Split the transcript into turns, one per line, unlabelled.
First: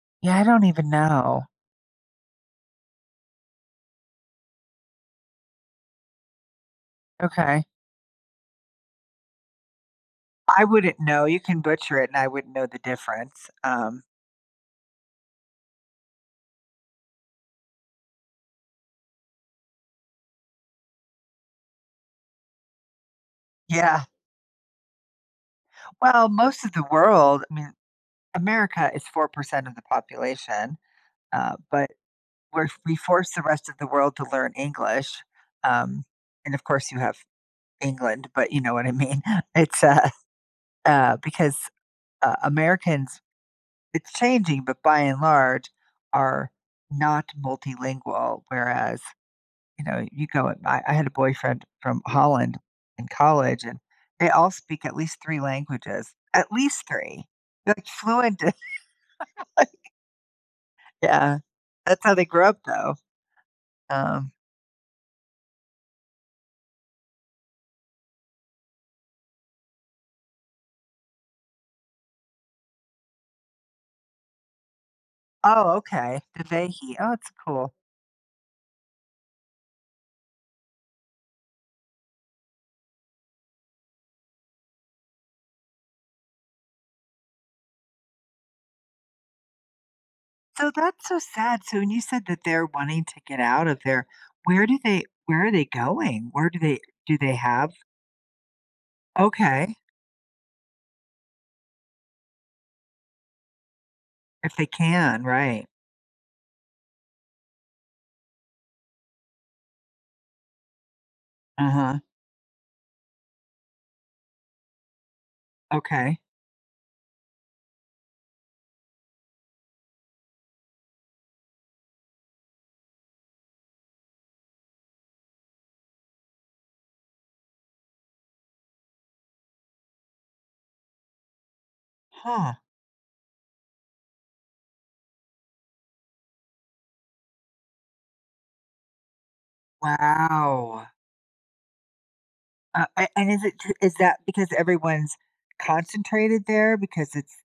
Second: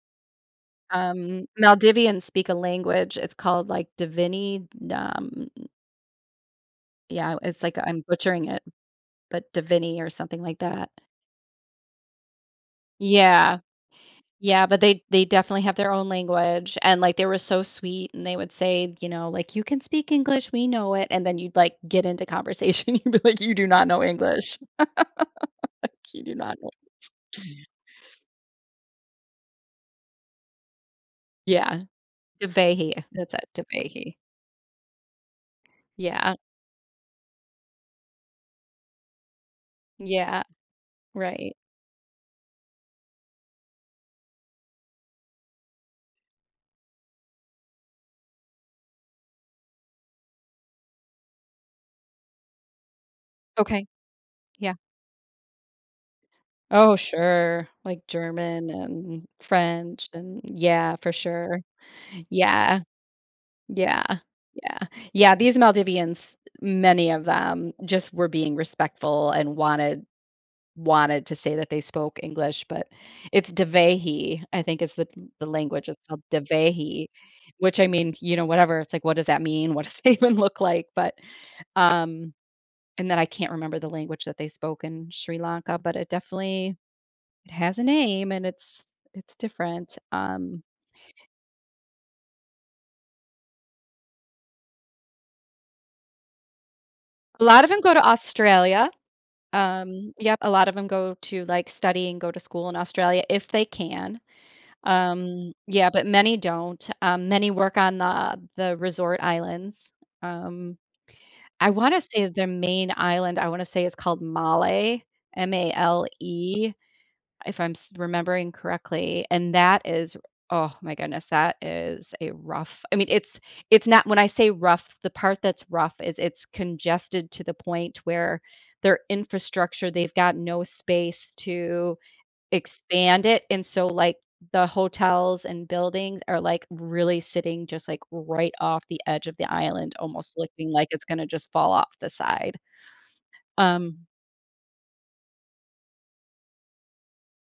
Yeah, I don't even know.
Um, Maldivians speak a language, it's called, like, Dhivehi, d um Yeah, w it's
Okay.
like I'm butchering it, but Dhivehi or something like
I
that.
wouldn't know, you can butcher it, and I wouldn't know the difference,
Yeah.
um
Yeah, but they they definitely have their own language, and, like, they were so sweet, and they would say, you know, like, "You can speak English, we know it." And then you'd, like, get into conversation, and you'd be like, "You do not know
Yeah.
English." "You
Well,
do not
most
know
of the
English."
world, I mean America is 4% of the population, uh,
Yeah.
but. We're we
Dhivehi,
force
that's
the
it,
rest of the
Dhivehi.
world to learn English, um,
Yeah.
and, of course, you have England, but you know what I mean. It's uh
Yeah.
Uh,
Right.
because, uh, Americans it's changing, but by and large, are not multilingual, whereas, you know, you go at my I had a boyfriend from Holland in college, and
Okay.
they all
Yeah.
speak at least 3 languages, at least
Oh
3.
sure,
They're like
like,
fluent in it,
German, um,
like
French an Yeah, for
Yeah,
sure.
that's how they grew up,
Yeah.
though.
Yeah,
Um
yeah. Yeah, these Maldivians, many of them, just were being respectful and wanted wanted to say that they spoke English, but it's Dhivehi, I think is the the
Oh
language, it's called
okay, "Dhivehi,"
Dhivehi.
oh it's cool.
Which I mean, you know, whatever, it's like, "What does that mean? What does it even look like?" But, um and then I can't remember the language that they spoke in Sri Lanka, but it definitely it has a name, and it's it's different, um
So that's so sad, so when you said that they're wanting to get out of there, where do they where are they going? Where do they do they
A lot of
have
'em go to Australia.
Okay.
Um, yep, a lot of 'em go to, like, study and go to school in Australia, if they can.
If they can,
Um,
right.
yeah, but many don't, um, many work on the the resort islands. Um, I wanna
Uh-huh.
say their main island, I wanna say is called Malé,
Okay.
M-A-L-E, if I'm s remembering correctly. And that is- oh my goodness- that is a rough, I mean, it's it's not when I say rough, the part that's rough is it's congested to the point where their infrastructure, they've got no space to
Huh.
expand it, and so, like, the hotels and buildings are, like, really sitting just, like, right off the edge of the island, almost looking
Wow.
like it's gonna just fall off the side.
Uh, a and is it jus is
Um
that because everyone's concentrated there, because it's